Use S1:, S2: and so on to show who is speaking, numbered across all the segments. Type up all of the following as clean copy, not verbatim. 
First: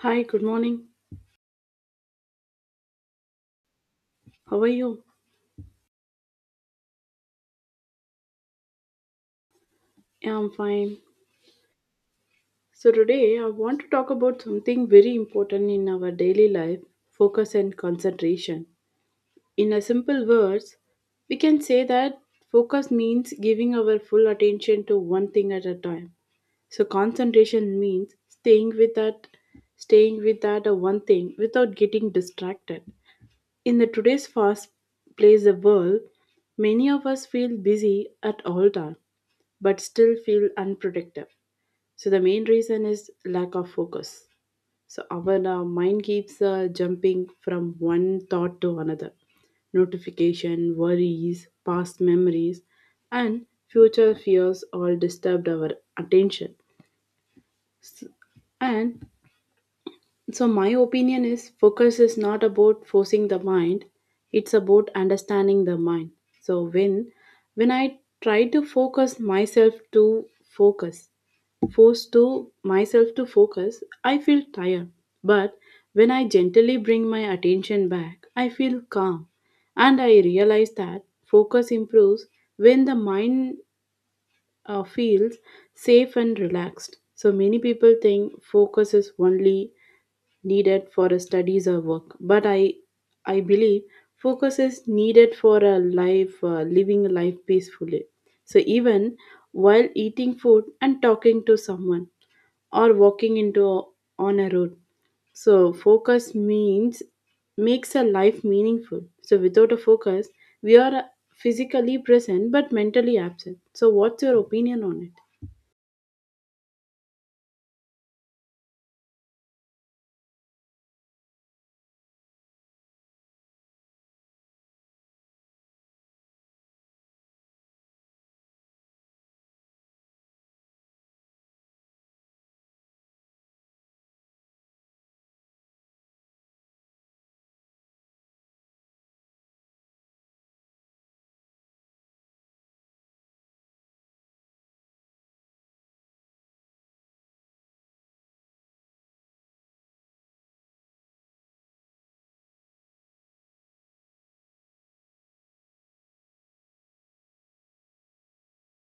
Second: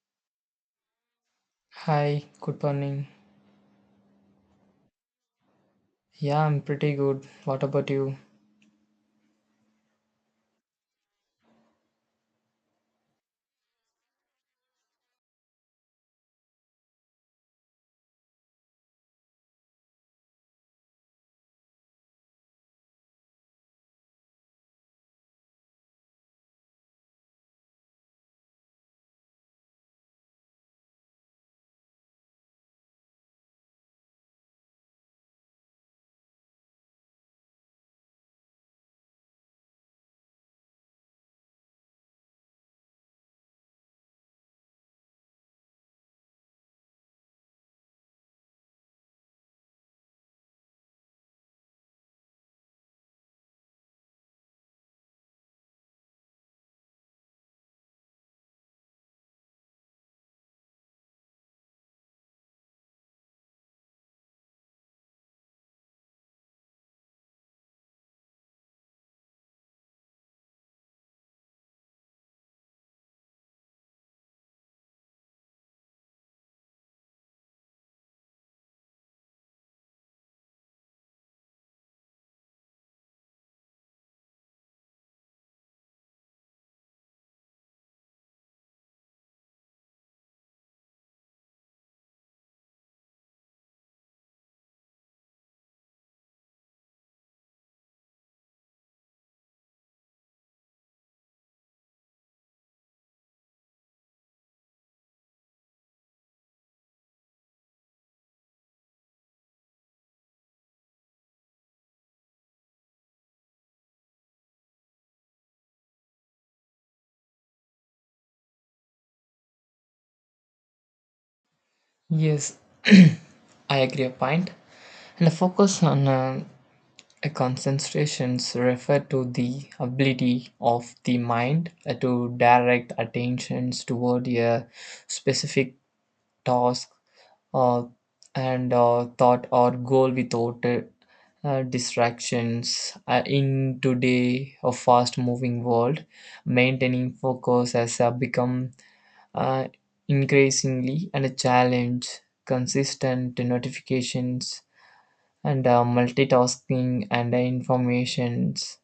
S1: Hi, good morning.
S2: Hi, good morning.
S1: How are you?
S2: Yeah, I'm pretty good. What about you?
S1: Yeah, I'm fine. So, today I want to talk about something very important in our daily life, focus and concentration. In a simple words, we can say that focus means giving our full attention to one thing at a time. So, concentration means staying with that one thing without getting distracted. In the today's fast paced world, many of us feel busy at all times but still feel unproductive. So the main reason is lack of focus. So our mind keeps jumping from one thought to another. Notification, worries, past memories, and future fears all disturbed our attention. S- And my opinion is focus is not about forcing the mind, it's about understanding the mind. So, when I try to focus, force to myself to focus, I feel tired. But when I gently bring my attention back, I feel calm. And I realize that focus improves when the mind feels safe and relaxed. So many people think focus is only needed for a studies or work, but I believe focus is needed for a life, living a life peacefully, so even while eating food and talking to someone, or walking into on a road. So focus means makes a life meaningful. So without a focus, we are physically present but mentally absent. So what's your opinion on it?
S2: Yes, I agree a point. And the focus on a concentrations refer to the ability of the mind to direct attentions toward a specific task or and thought or goal without distractions in today a fast moving world maintaining focus has become uh, increasingly and a challenge consistent notifications and multitasking and informations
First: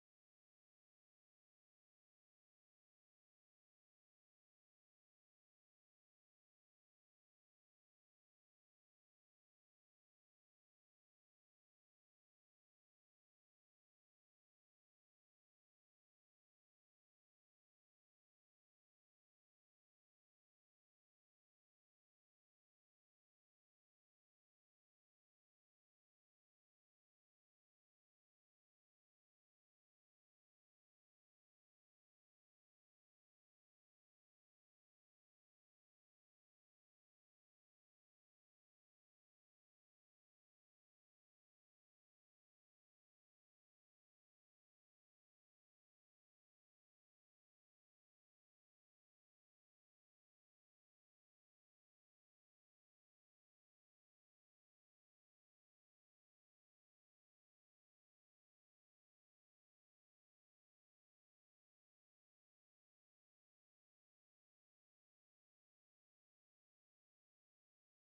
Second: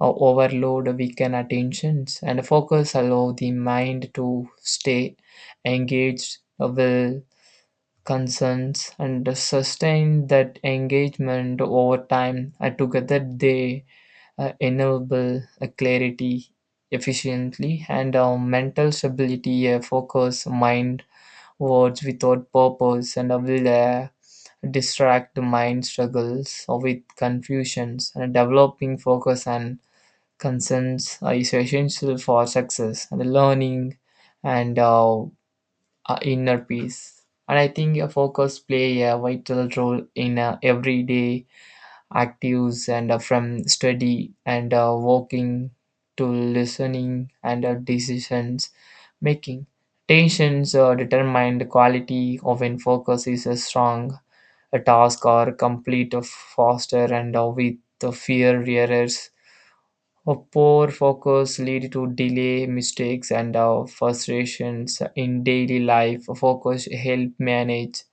S2: overload weaken attentions and focus allow the mind to stay engaged with concerns and sustain that engagement over time and together they enable a clarity efficiently and mental stability a focus mind words without purpose and will distract the mind struggles or with confusions and developing focus and concerns is essential for success and learning and inner peace and I think a focus play a vital role in everyday actives and from study and walking to listening and decisions making. Tensions determine the quality of when focus is a strong, a task or complete faster and with the fear errors. A poor focus lead to delay, mistakes, and frustrations in daily life. Focus help manage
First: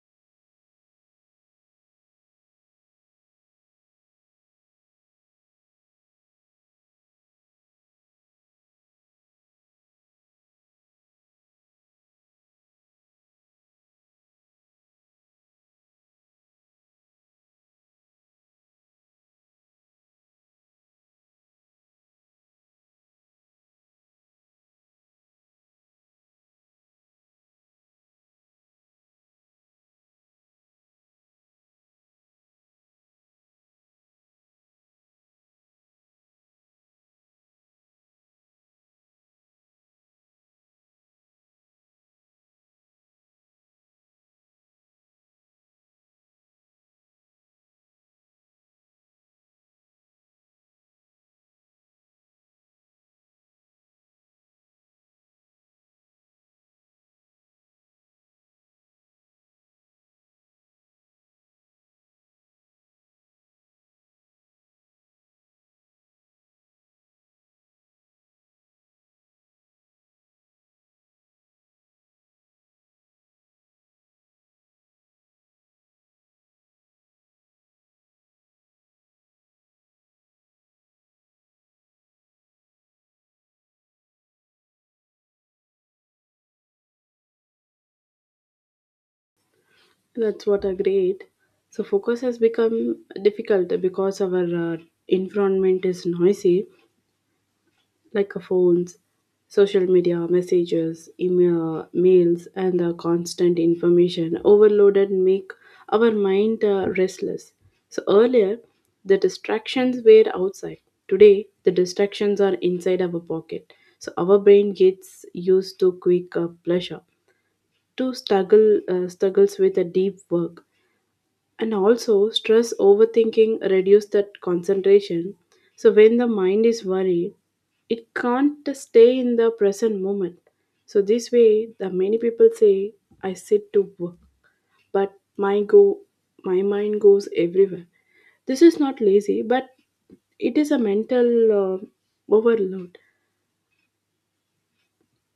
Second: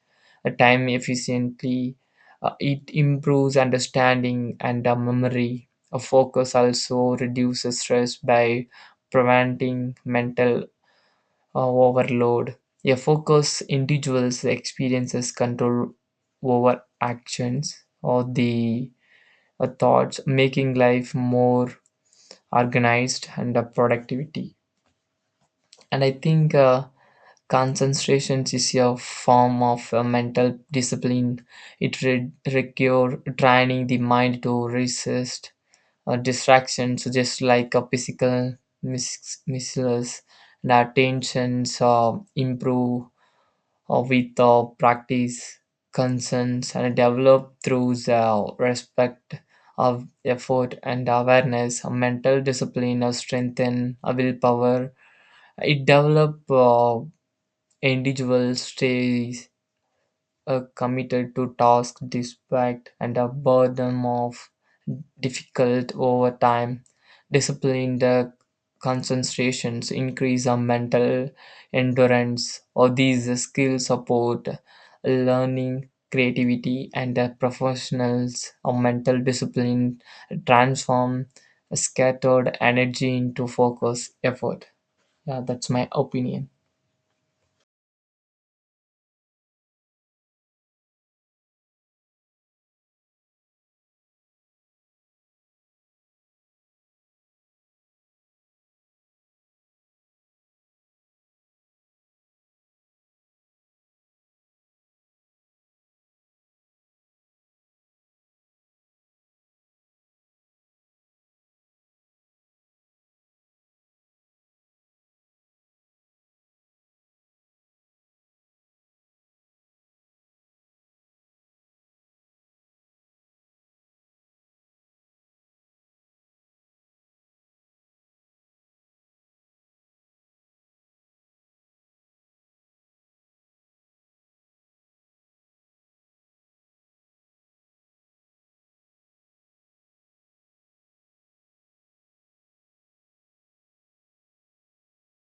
S2: time efficiently. It improves understanding and memory. A focus also reduces stress by preventing mental overload. A focused individual's experiences control over actions or the thoughts, making life more organized and productivity. And I think concentration is a form of mental discipline. Require training the mind to resist distractions, just like a physical missiles. The attentions improve with practice, concerns, and develop through respect of effort and awareness, mental discipline, strengthen willpower. It develop individual stay committed to tasks despite and a burden of difficult over time. Discipline the concentrations increase our mental endurance or these skills support learning creativity and the professionals or mental discipline transform scattered energy into focus effort. Yeah, that's my opinion.
S1: That's what a great. So focus has become difficult because our environment is noisy, like phones, social media, messages, email, mails, and the constant information overloaded make our mind restless. So earlier, the distractions were outside. Today, the distractions are inside our pocket. So our brain gets used to quick pleasure, to struggles with a deep work. And also stress overthinking reduce that concentration. So when the mind is worried, it can't stay in the present moment. So this way the many people say, I sit to work, but my mind goes everywhere. This is not lazy, but it is a mental uh, overload.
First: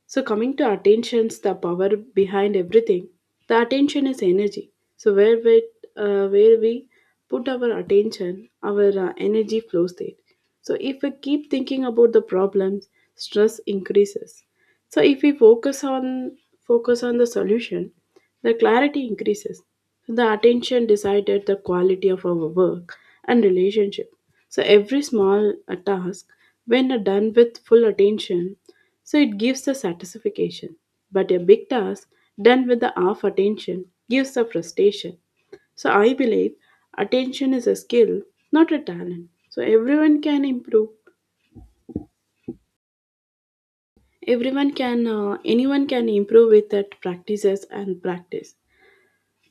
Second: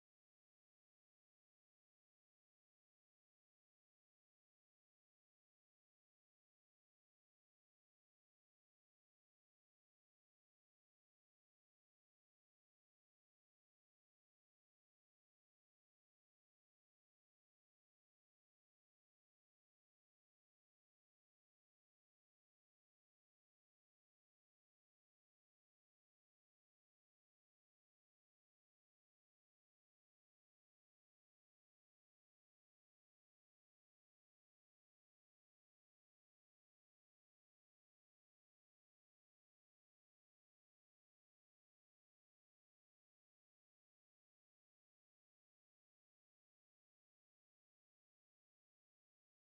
S1: So, coming to attention's the power behind everything. The attention is energy. So, where we put our attention, our energy flows there. So, if we keep thinking about the problems, stress increases. So if we focus on the solution, the clarity increases. The attention decided the quality of our work and relationship. So every small task, when done with full attention, so it gives the satisfaction. But a big task done with the half attention gives the frustration. So I believe attention is a skill, not a talent. So everyone can improve Everyone can, anyone can improve with that practices and practice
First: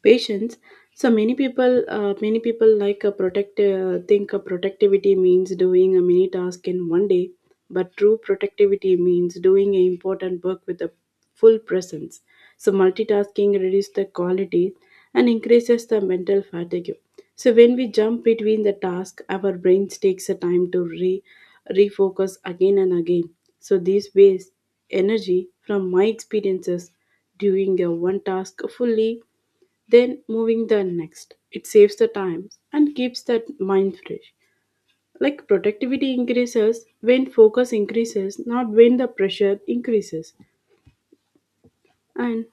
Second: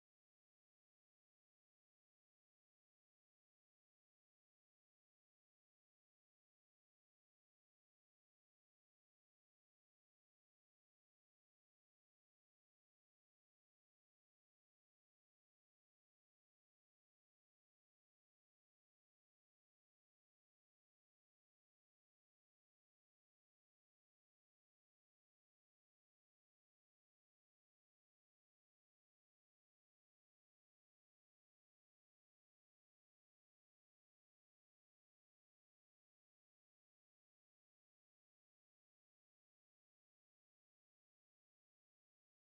S1: patience. So many people like a protect think a productivity means doing a mini task in one day, but true productivity means doing an important work with a full presence. So multitasking reduces the quality and increases the mental fatigue. So when we jump between the task, our brains takes a time to refocus again and again. So these waste energy. From my experiences, doing a one task fully then moving the next, it saves the time and keeps that mind fresh. Like productivity increases when focus increases, not when the pressure increases. And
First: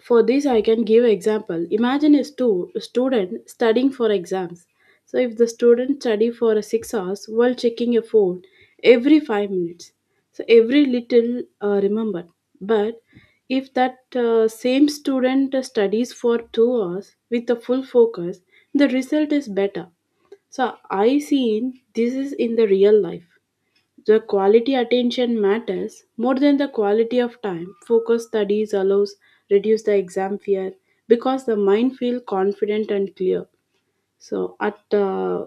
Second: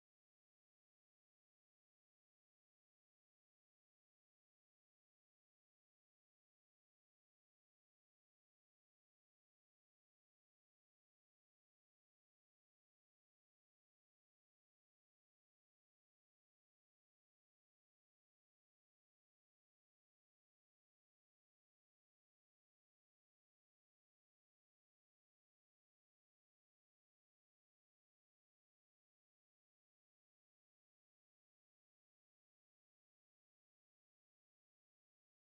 S1: for this, I can give example. Imagine a student studying for exams. So if the student study for 6 hours while checking a phone every 5 minutes, so every little remembered. But if that same student studies for 2 hours with a full focus, the result is better. So I seen this is in the real life. The quality attention matters more than the quality of time. Focus studies allows reduce the exam fear because the mind feel confident and clear. So at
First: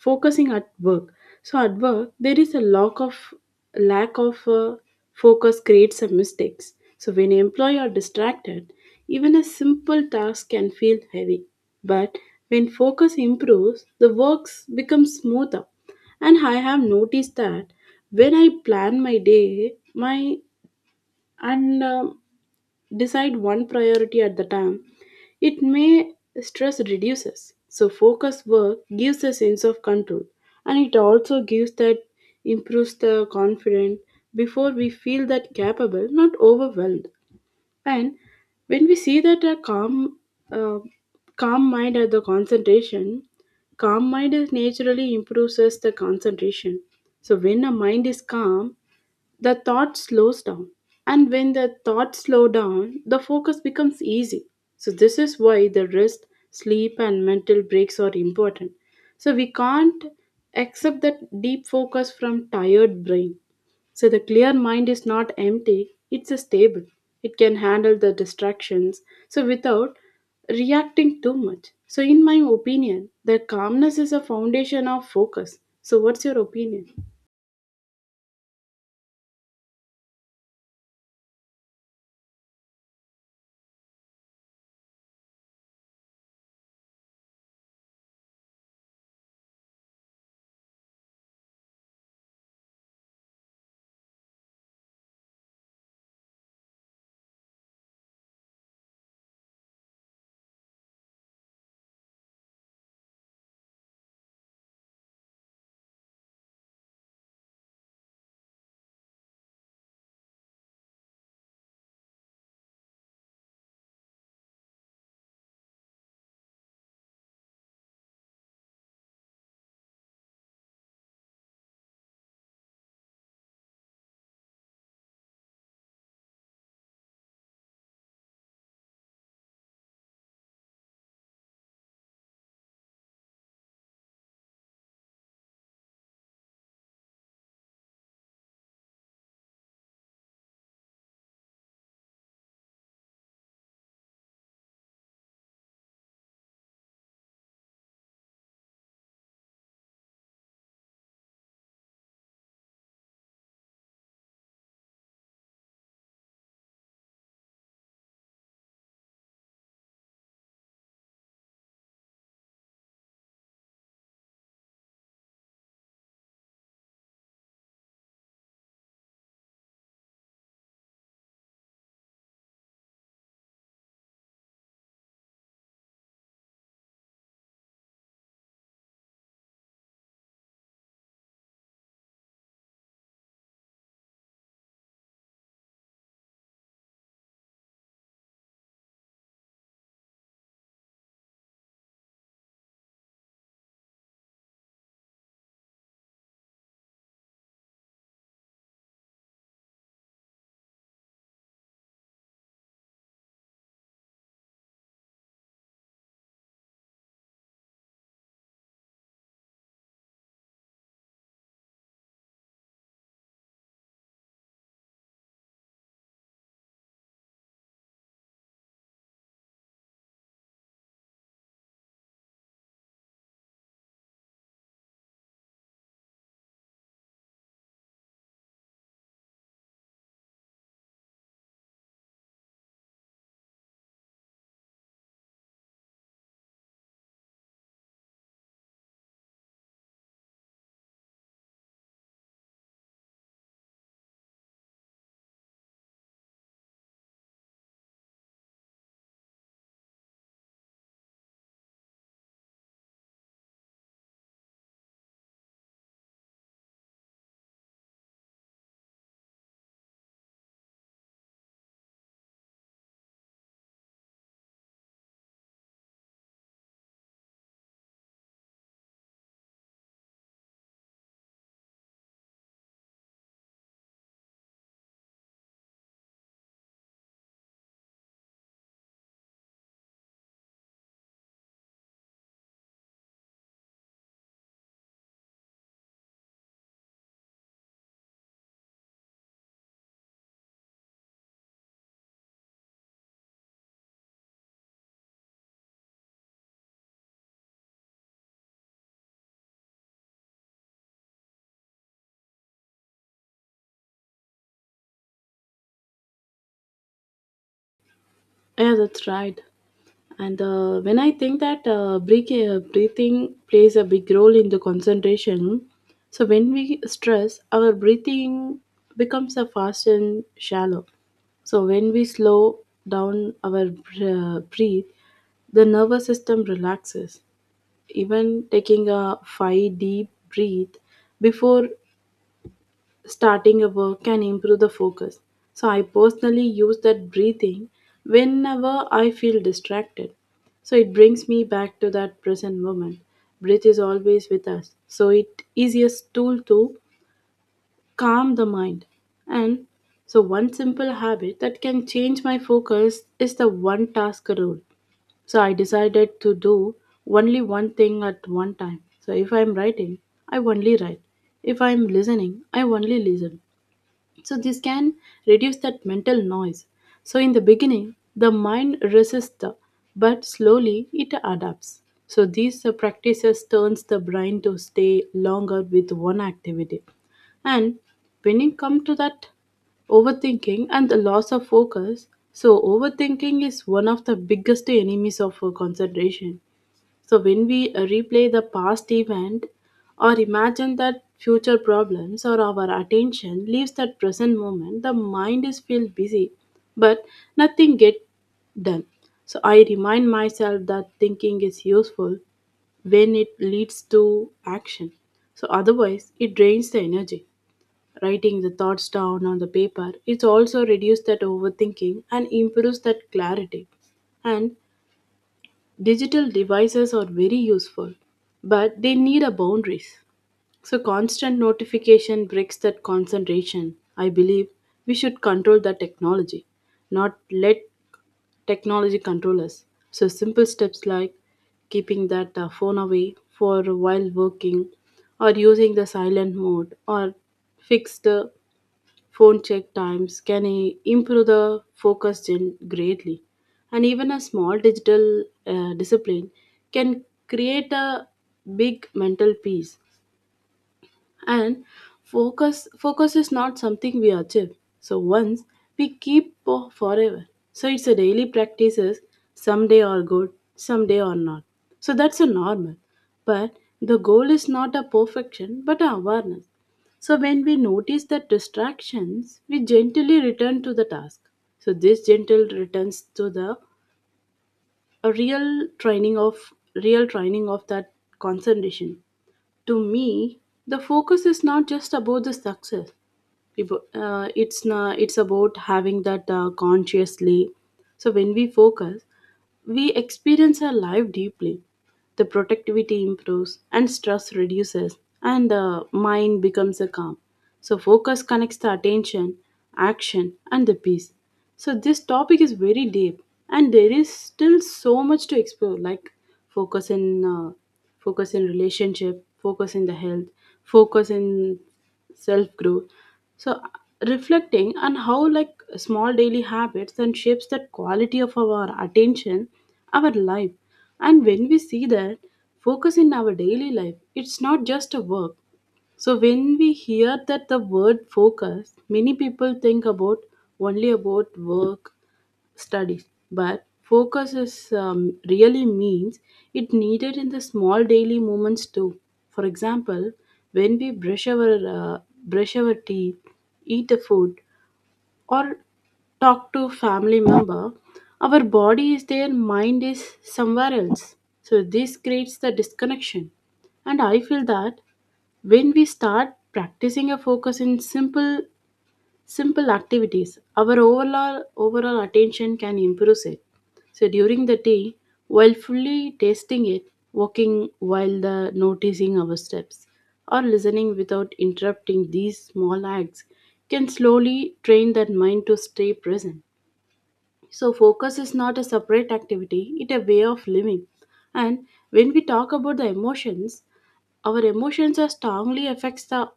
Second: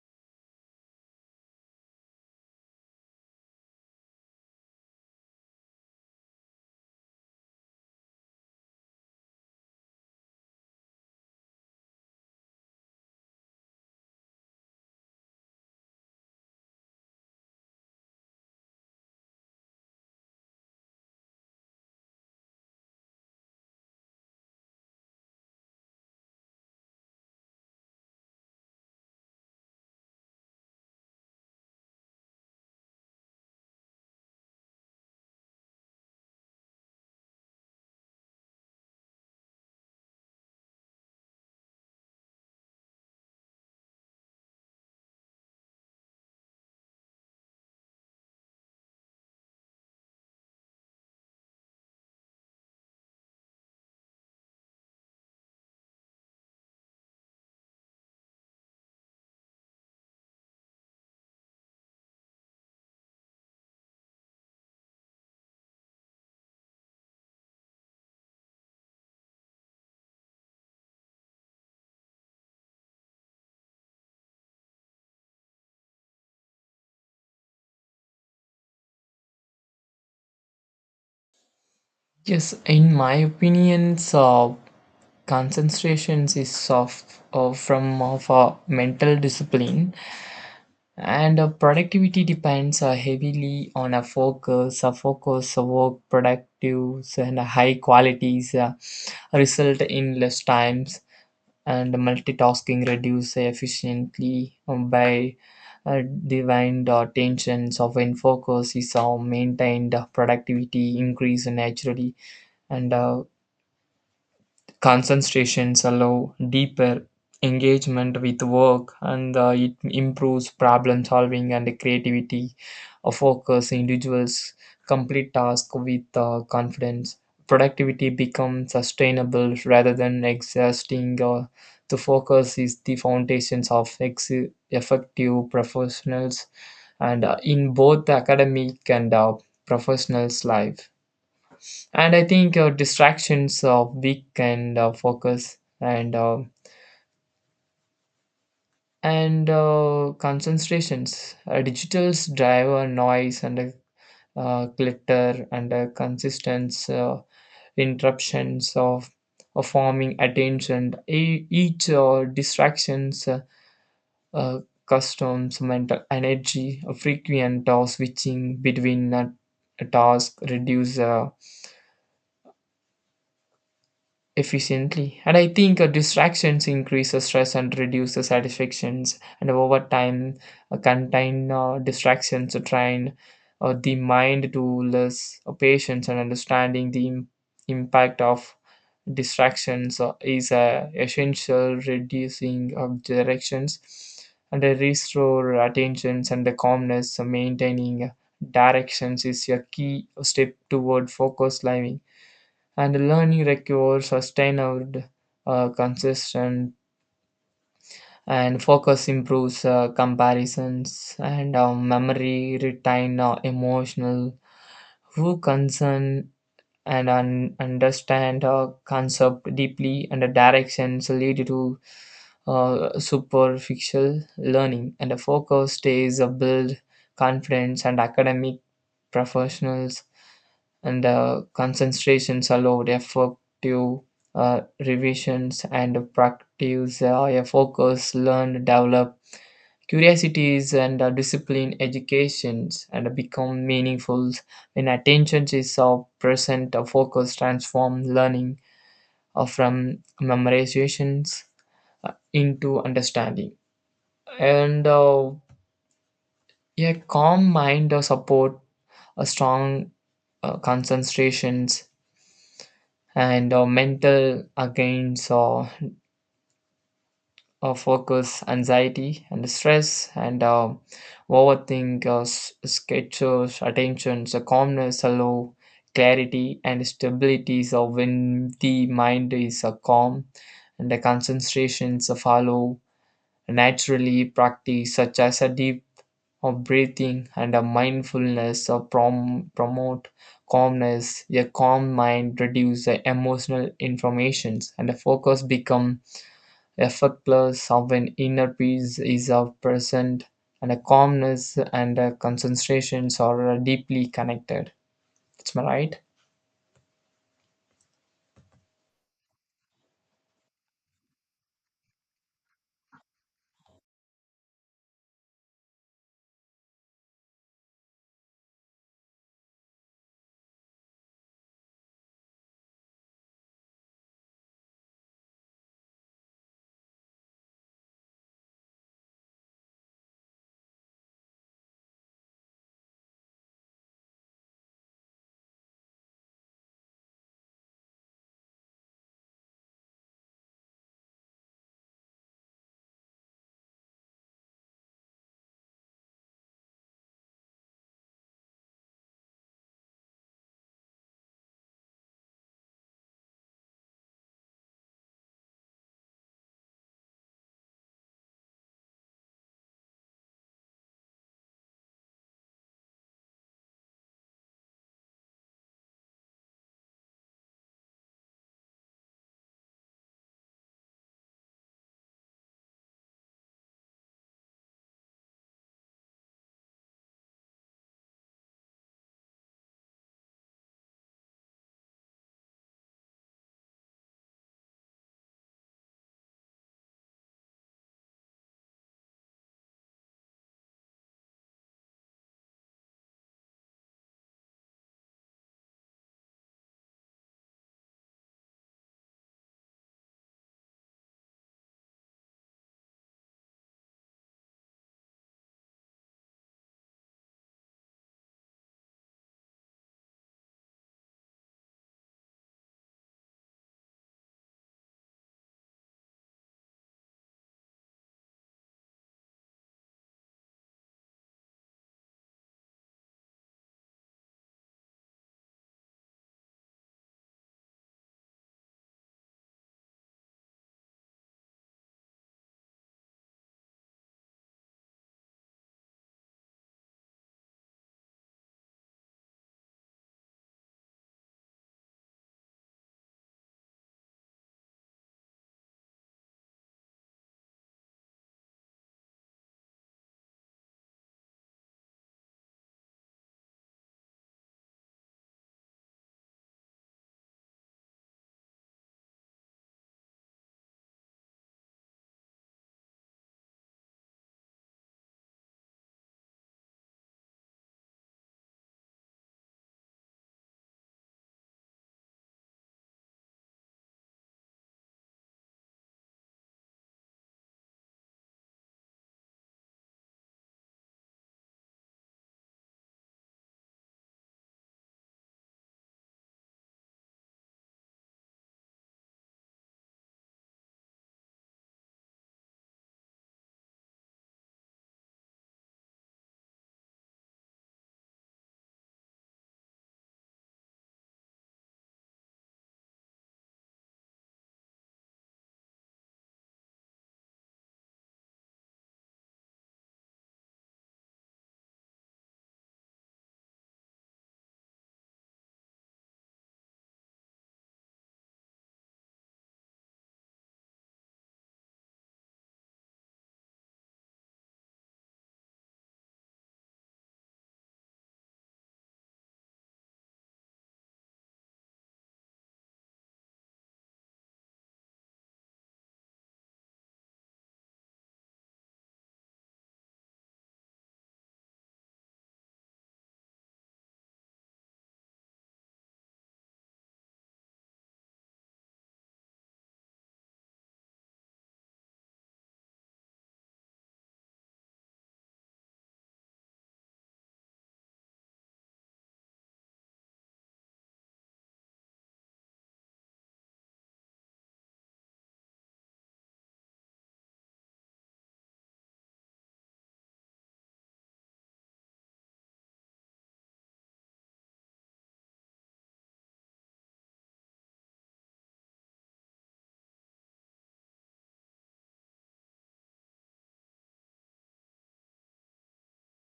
S1: focusing at work, so at work there is a lack of focus creates some mistakes. So when employee are distracted, even a simple task can feel heavy. But when focus improves, the works becomes smoother. And I have noticed that when I plan my day, my and decide one priority at the time, it may stress reduces. So focus work gives a sense of control, and it also gives that improves the confidence before we feel that capable, not overwhelmed. And when we see that uh, calm mind at the concentration, calm mind is naturally improves us the concentration. So when a mind is calm, the thought slows down, and when the thoughts slow down, the focus becomes easy. So this is why the rest, sleep, and mental breaks are important. So we can't accept that deep focus from tired brain. So the clear mind is not empty, it's a stable. It can handle the distractions so without reacting too much. So in my opinion, the calmness is a foundation of focus. So what's your opinion?
S2: Yes, in my opinions, concentrations is of from of a mental discipline and our productivity depends heavily on a focus a work productives and high qualities result in less times and multitasking reduce efficiently by uh, divine the tensions of when focus is maintained productivity increase naturally and concentrations allow deeper engagement with work and it improves problem solving and creativity. A focus individuals complete tasks with confidence. Productivity becomes sustainable rather than exhausting. The focus is the foundations of effective professionals and in both academic and professionals' life. And I think distractions weaken focus and concentrations digitals drive a noise and a glitter and a consistent interruptions of forming attention. Each distractions uh, customs mental energy a frequent switching between tasks reduce efficiently. And I think distractions increase the stress and reduce the satisfactions. And over time, contain distractions to train the mind to less patience and understanding the impact of distractions is essential reducing of directions and restore attentions and the calmness. So maintaining directions is a key step toward focus living and learning requires sustained consistent and focus improves comparisons and memory retain emotional who concern and understand a concept deeply and the directions lead to superficial learning and the focus stays a build confidence and academic professionals and concentrations allowed effective revisions and practice a focus learn develop curiosities and discipline educations and become meaningful when attention is present. A focus transform learning from memorizations into understanding. And a calm mind support a strong concentrations and mental against focus, anxiety, and stress, and overthink, sketches, attention, so calmness, allow clarity, and stability. So when the mind is calm, and the concentrations follow naturally, practice such as a deep of breathing and a mindfulness of promote calmness a calm mind reduce the emotional informations and the focus become effortless, of an inner peace is of present, and a calmness and a concentrations are deeply connected. That's my right.
S1: Yeah, that's right. And when I think that breathing plays a big role in the concentration, so when we stress, our breathing becomes a fast and shallow. So when we slow down our breathe, the nervous system relaxes. Even taking a five deep breath before starting a work can improve the focus. So I personally use that breathing whenever I feel distracted. So it brings me back to that present moment. Breath is always with us. So it is a tool to calm the mind. And so one simple habit that can change my focus is the one task rule. So I decided to do only one thing at one time. So if I'm writing, I only write. If I'm listening, I only listen. So this can reduce that mental noise. So in the beginning, the mind resists, but slowly it adapts. So these practices turns the brain to stay longer with one activity. And when it come to that overthinking and the loss of focus, so overthinking is one of the biggest enemies of concentration. So when we replay the past event or imagine that future problems, or our attention leaves that present moment, the mind is feel busy, but nothing get done. So I remind myself that thinking is useful when it leads to action. So otherwise it drains the energy. Writing the thoughts down on the paper, it also reduces that overthinking and improves that clarity. And digital devices are very useful, but they need a boundaries. So constant notification breaks that concentration. I believe we should control the technology, not let technology control us. So simple steps like keeping that phone away for while working, or using the silent mode, or fix the phone check times can improve the focus greatly. And even a small digital discipline can create a big mental peace. And focus is not something we achieve so once we keep for forever. So it's a daily practices. Someday are good, someday are not. So that's a normal. But the goal is not a perfection but a awareness. So when we notice the distractions, we gently return to the task. So this gentle returns to the a real training of that concentration. To me, the focus is not just about the success. It's na it's about having that consciously. So when we focus, we experience our life deeply. The productivity improves and stress reduces, and the mind becomes a calm. So focus connects the attention, action, and the peace. So this topic is very deep, and there is still so much to explore, like focus in uh, focus in relationship, focus in the health, focus in self growth. So reflecting on how like small daily habits and shapes that quality of our attention, our life. And when we see that focus in our daily life, it's not just a work. So when we hear that the word focus, many people think about only about work, studies. But focus is really means it needed in the small daily moments too. For example, when we uh, brush our teeth, eat the food, or talk to family member, our body is there, mind is somewhere else. So this creates the disconnection. And I feel that when we start practicing a focus in simple. Simple activities. Our overall attention can improve it. So during the day, while fully tasting it, walking while the noticing our steps, or listening without interrupting these small acts can slowly train that mind to stay present. So, focus is not a separate activity, it's a way of living. And when we talk about the emotions, our emotions are strongly affects the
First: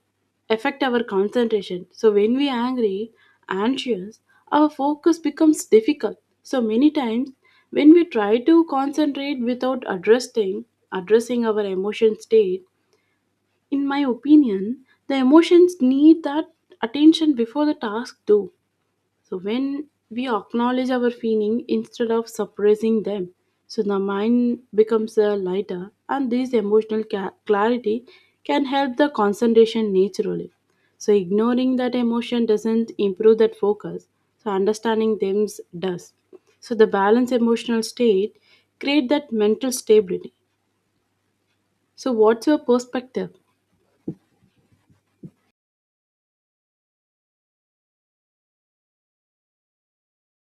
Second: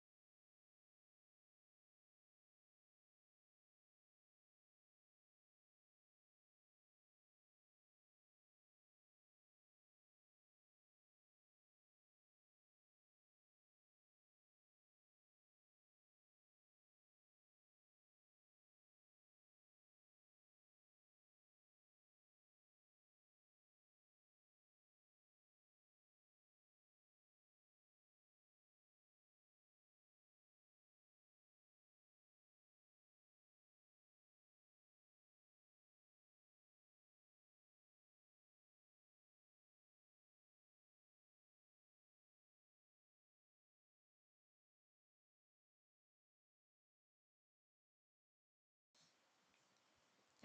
S1: affect our concentration. So when we angry, anxious, our focus becomes difficult. So many times when we try to concentrate without addressing our emotion state, in my opinion, the emotions need that attention before the task do. So when we acknowledge our feeling instead of suppressing them, so the mind becomes lighter, and this emotional clarity can help the concentration naturally. So ignoring that emotion doesn't improve that focus. So understanding them does. So the balanced emotional state create that mental stability. So what's your perspective?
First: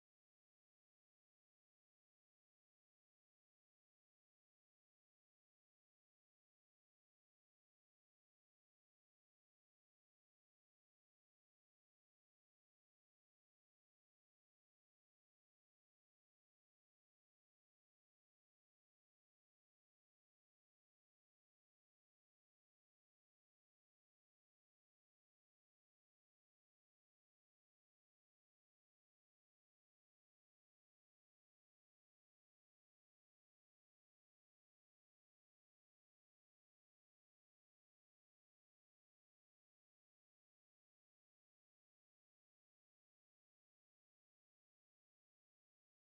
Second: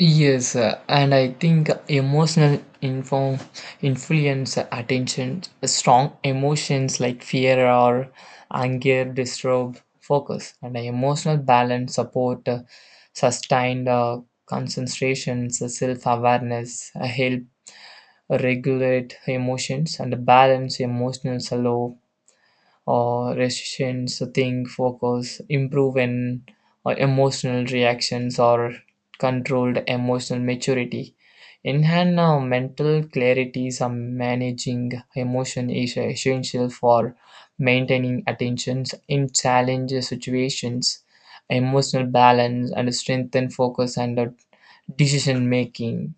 S2: Yes, and I think emotional inform influence attention. Strong emotions like fear or anger disturb focus, and the emotional balance support sustained concentrations, self awareness, help regulate emotions and balance emotional slow or resistance think focus improve in emotional reactions or controlled emotional maturity enhance mental clarity some managing emotion is essential for maintaining attentions in challenge situations emotional balance and strengthen focus and decision making.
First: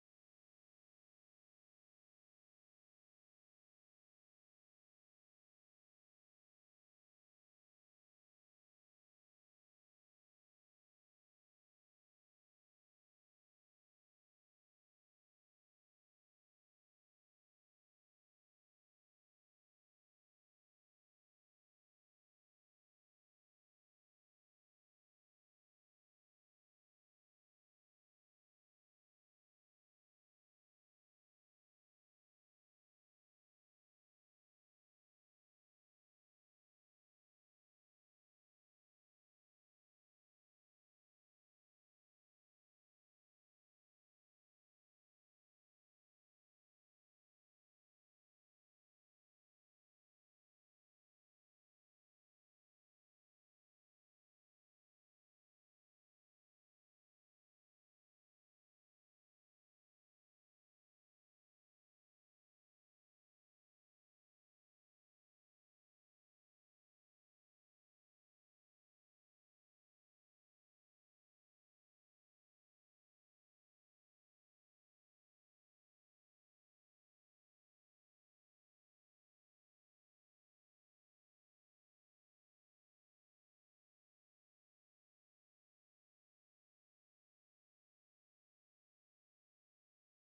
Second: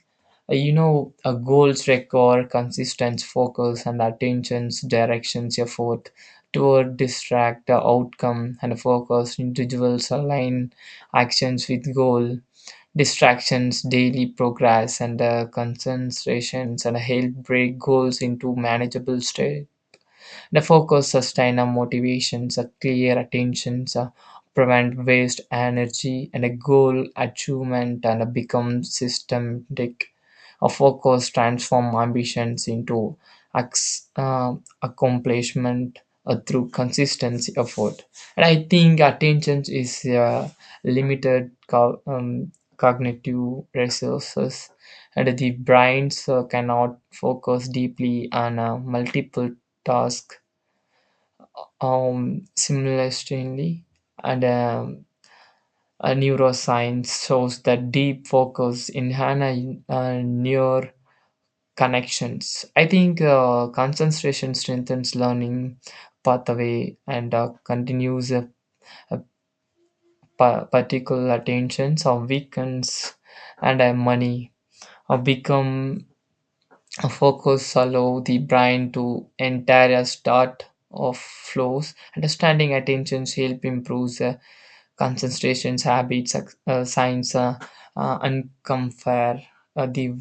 S2: A goals require consistent focus and attention's directions effort toward distract the outcome and focus individuals align actions with goal distractions daily progress and concentrations and help break goals into manageable state the focus sustain our motivations a clear attentions prevent waste energy and a goal achievement and a become systematic a focus transforms ambitions into acc- uh, accomplishment through consistency effort. And I think attention is a limited cognitive resources, and the brains cannot focus deeply on multiple tasks simultaneously. And a neuroscience shows that deep focus in Hannah near connections. I think concentration strengthens learning pathway and continues a particular attentions or weakens and money or become a focus allow the brain to entire a start of flows understanding attentions help improves concentrations habits science uncompare the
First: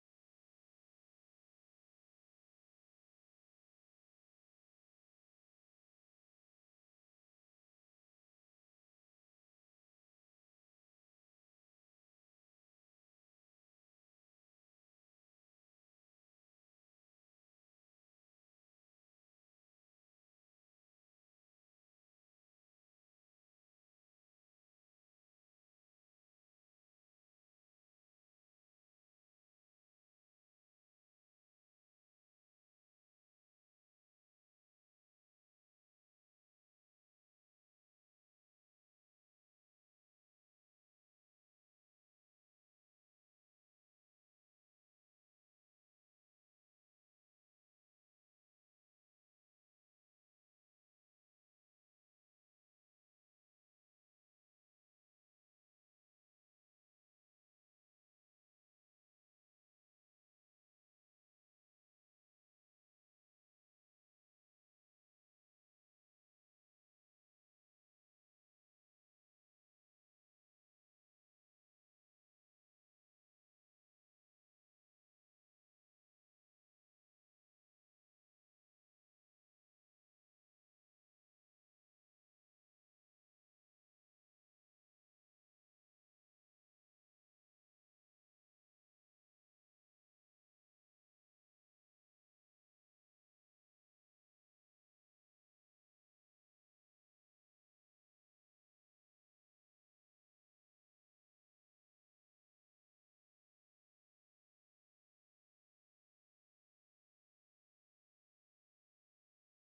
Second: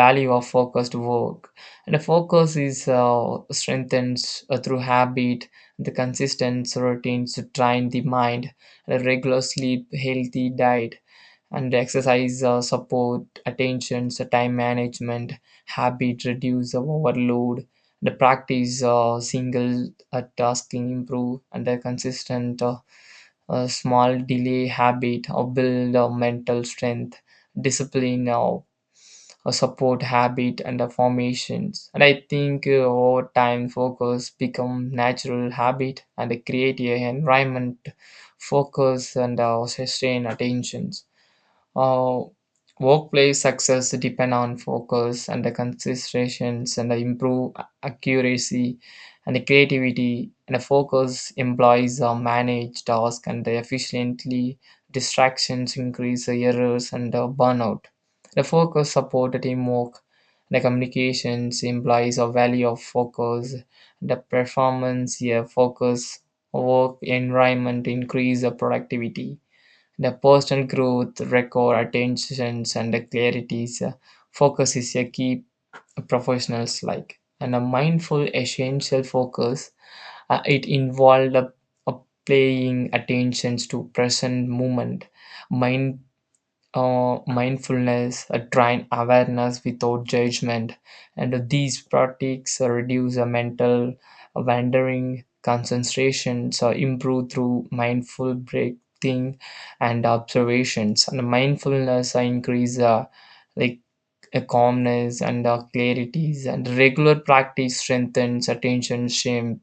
S2: value of focused work and a focus is strengthened through habit the consistent routines to train the mind and a regular sleep healthy diet and exercise support attentions time management habit reduce the overload the practice single tasking improve and the consistent small delay habit or build mental strength discipline or a support habit and the formations. And I think over time focus become natural habit and create a environment focus and sustain attentions uh, workplace success depend on focus and the considerations and the improve accuracy and the creativity and the focus employees manage task and the efficiently distractions increase the errors and the burnout. The focus support the teamwork. The communications implies a value of focus. The performance, yeah, focus work environment increase the productivity the personal growth, record, attentions, and the clarities, focus is a key professionals like. And a mindful essential focus, it involved a paying attentions to present moment, mind mindfulness, train awareness without judgment, and these practices reduce mental wandering, concentrations, improve through mindful breathing and observations. And mindfulness increase like a calmness and clarities, and regular practice strengthens attention, shame,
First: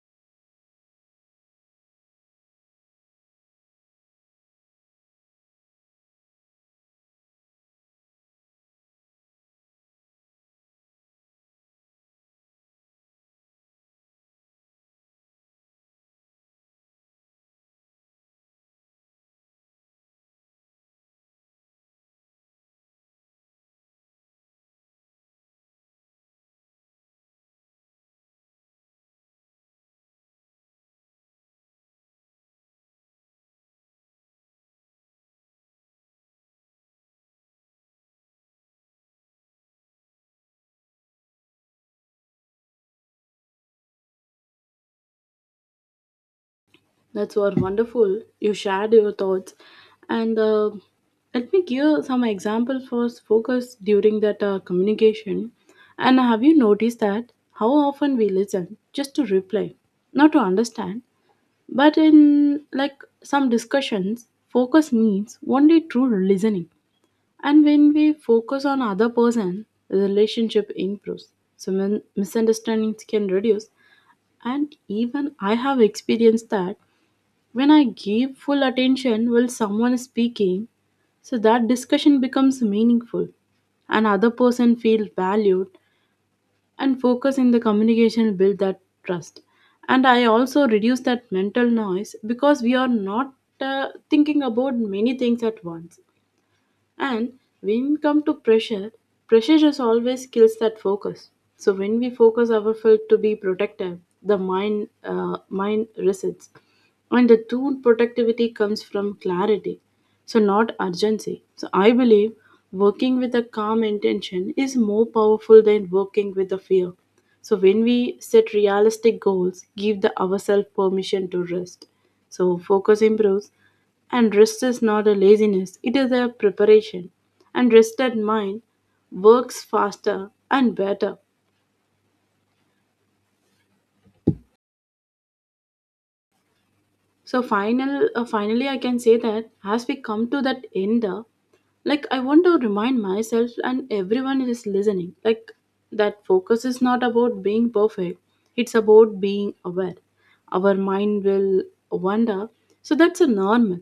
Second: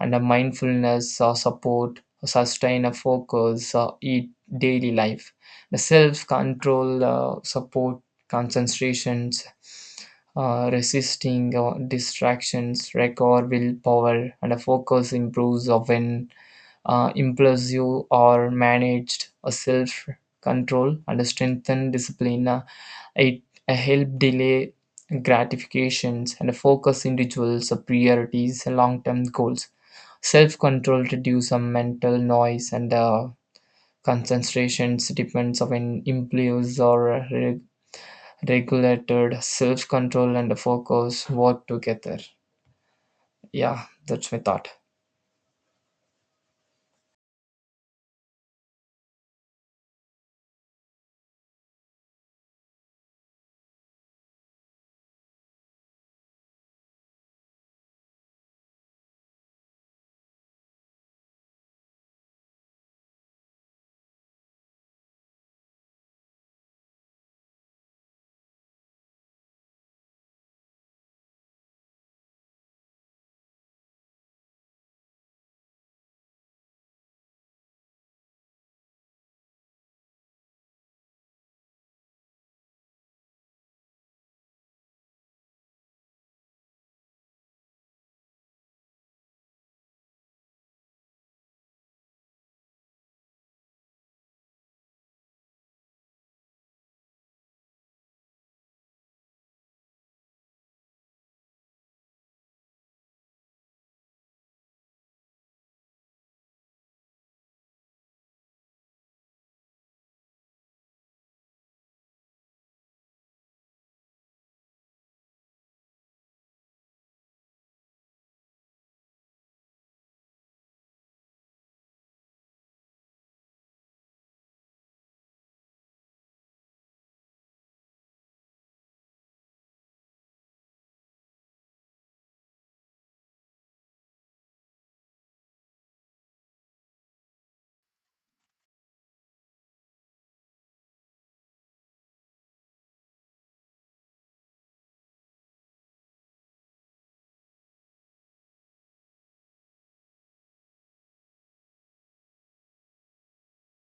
S2: and a mindfulness support sustain a focus eat daily life the self control support concentrations resisting distractions record willpower and a focus improves when impulsive or managed a self control and a strengthen discipline it help delay gratifications and a focus individuals priorities long term goals. Self control reduces some mental noise and concentrations depends on impulse or regulated self control and focus work together. Yeah, that's my thought.
S1: That's what wonderful. You shared your thoughts, and let me give some examples for focus during that communication. And have you noticed that how often we listen just to reply, not to understand? But in like some discussions, focus means only true listening. And when we focus on other person, the relationship improves. So misunderstandings can reduce. And even I have experienced that when I give full attention while someone is speaking, so that discussion becomes meaningful. And other person feels valued and focus in the communication will build that trust and I also reduce that mental noise because we are not uh, thinking about many things at once and when come to pressure just always kills that focus. So when we focus our field to be protective the mind, uh, mind resists and the true productivity comes from clarity, so not urgency. So I believe working with a calm intention is more powerful than working with a fear. So when we set realistic goals, give the ourselves permission to rest. So focus improves and rest is not a laziness, it is a preparation. And rested mind works faster and better. So finally, I can say that as we come to that end, like I want to remind myself and everyone who is listening, like that focus is not about being perfect. It's about being aware. Our mind will wander, so that's a normal,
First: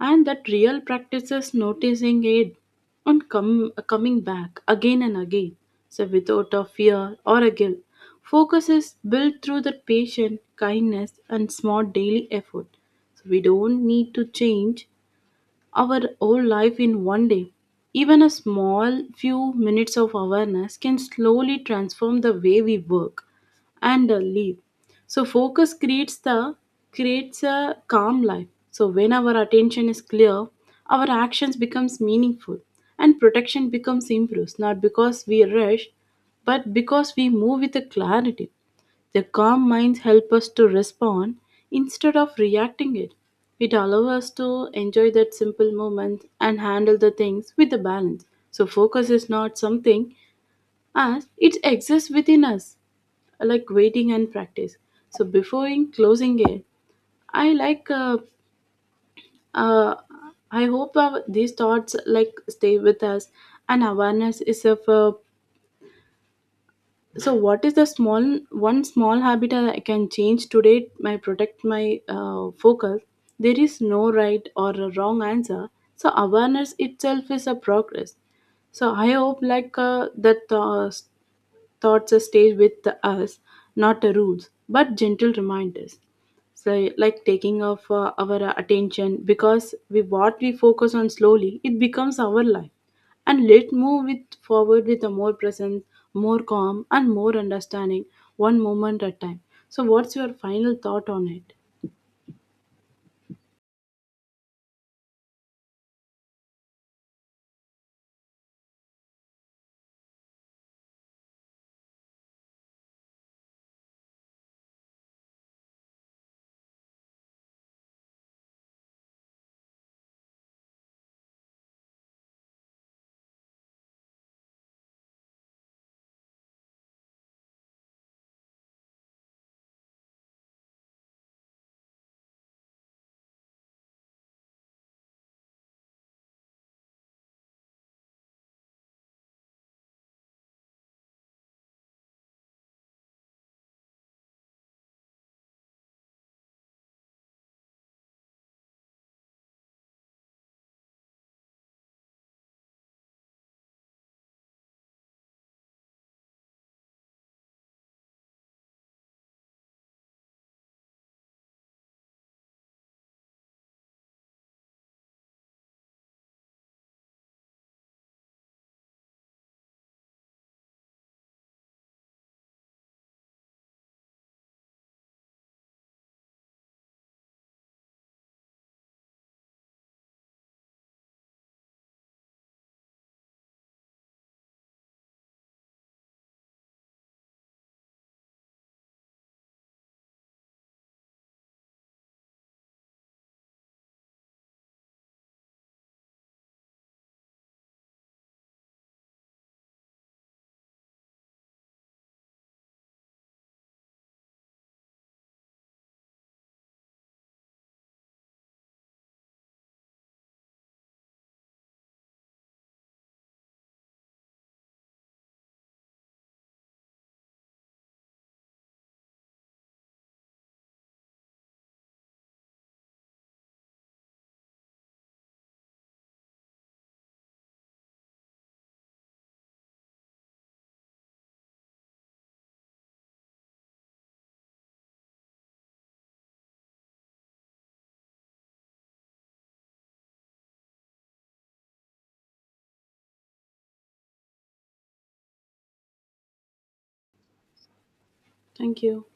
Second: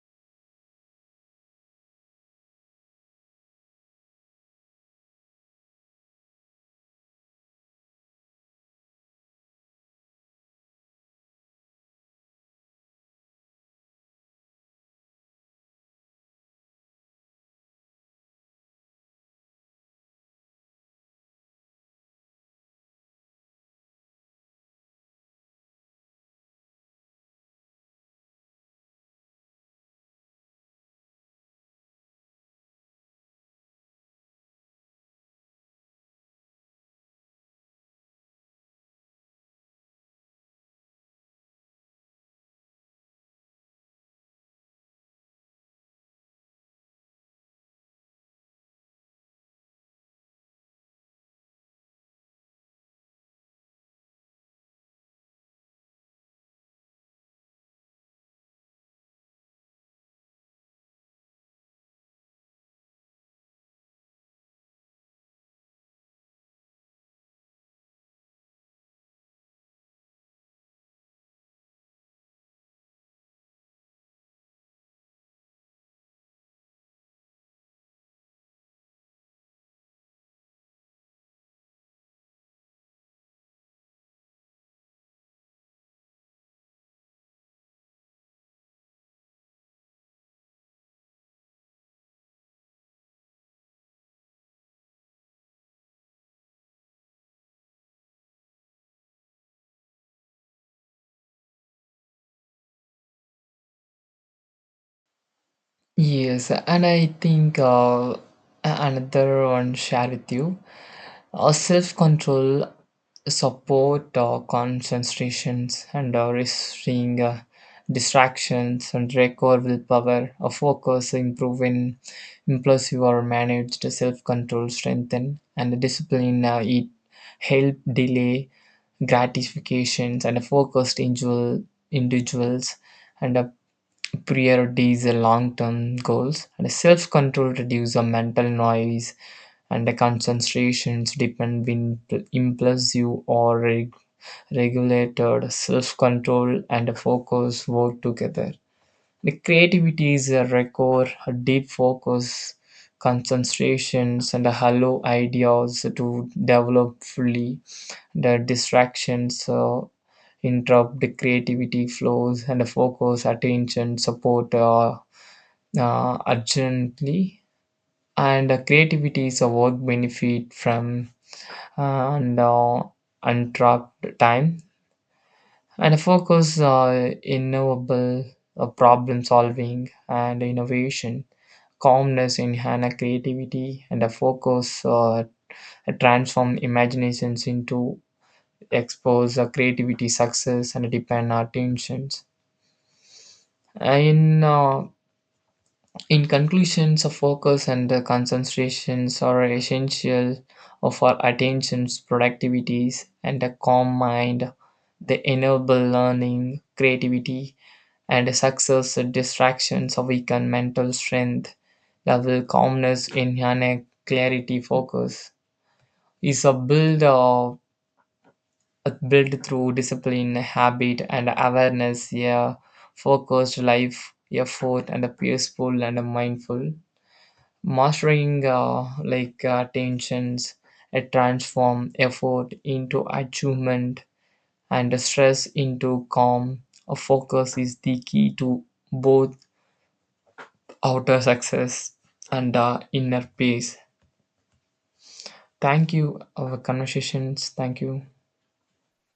S1: and that real practice is noticing it and coming back again and again, so without a fear or a guilt. Focus is built through the patience, kindness, and smart daily effort. So we don't need to change our whole life in one day. Even a small few minutes of awareness can slowly transform the way we work and live. So focus creates the creates a calm life. So when our attention is clear, our actions becomes meaningful and protection becomes improved not because we rush but because we move with a clarity. Their calm minds help us to respond instead of reacting it. It allows us to enjoy that simple moment and handle the things with a balance. So focus is not something as it exists within us, like waiting and practice. So before in closing it, I like uh, I hope these thoughts like stay with us and awareness is of so, what is the small one small habit I can change today? My protect my focus. There is no right or a wrong answer. So, awareness itself is a progress. So, I hope like that thoughts stay with us, not the rules, but gentle reminders. So, like taking off our attention because we what we focus on slowly, it becomes our life. And let move it forward with a more presence, more calm, and more understanding, one moment at a time. So, what's your final thought on it?
S2: Yes, and I think another one share with you. Our self control, support our concentrations and our restrain distractions and record willpower, our focus improving in impulsive or managed self control strengthen and discipline it help delay gratifications and focused individuals and prioritize long term goals and self control reduce the mental noise and the concentrations depend in impulsive or regulated self-control and focus work together. The creativity is a record, a deep focus, concentrations, and allow ideas to develop fully. The distractions interrupt the creativity flows and the focus, attention, support urgently. And creativity is a work benefit from and untrapped time and focus innovable problem solving and innovation calmness enhance creativity and a focus transform imaginations into expose creativity success and depend attentions in in conclusion, so focus and the concentrations are essential for attentions, productivities, and a calm mind. They enable learning, creativity, and success. Distractions weaken mental strength, level calmness, in a clarity, focus is a build of a build through discipline, habit, and awareness. Yeah, focused life, effort, and a peaceful and a mindful. Mastering like tensions, a transform effort into achievement and stress into calm. A focus is the key to both outer success and inner peace. Thank you, our conversations. Thank you.
S1: Thank you.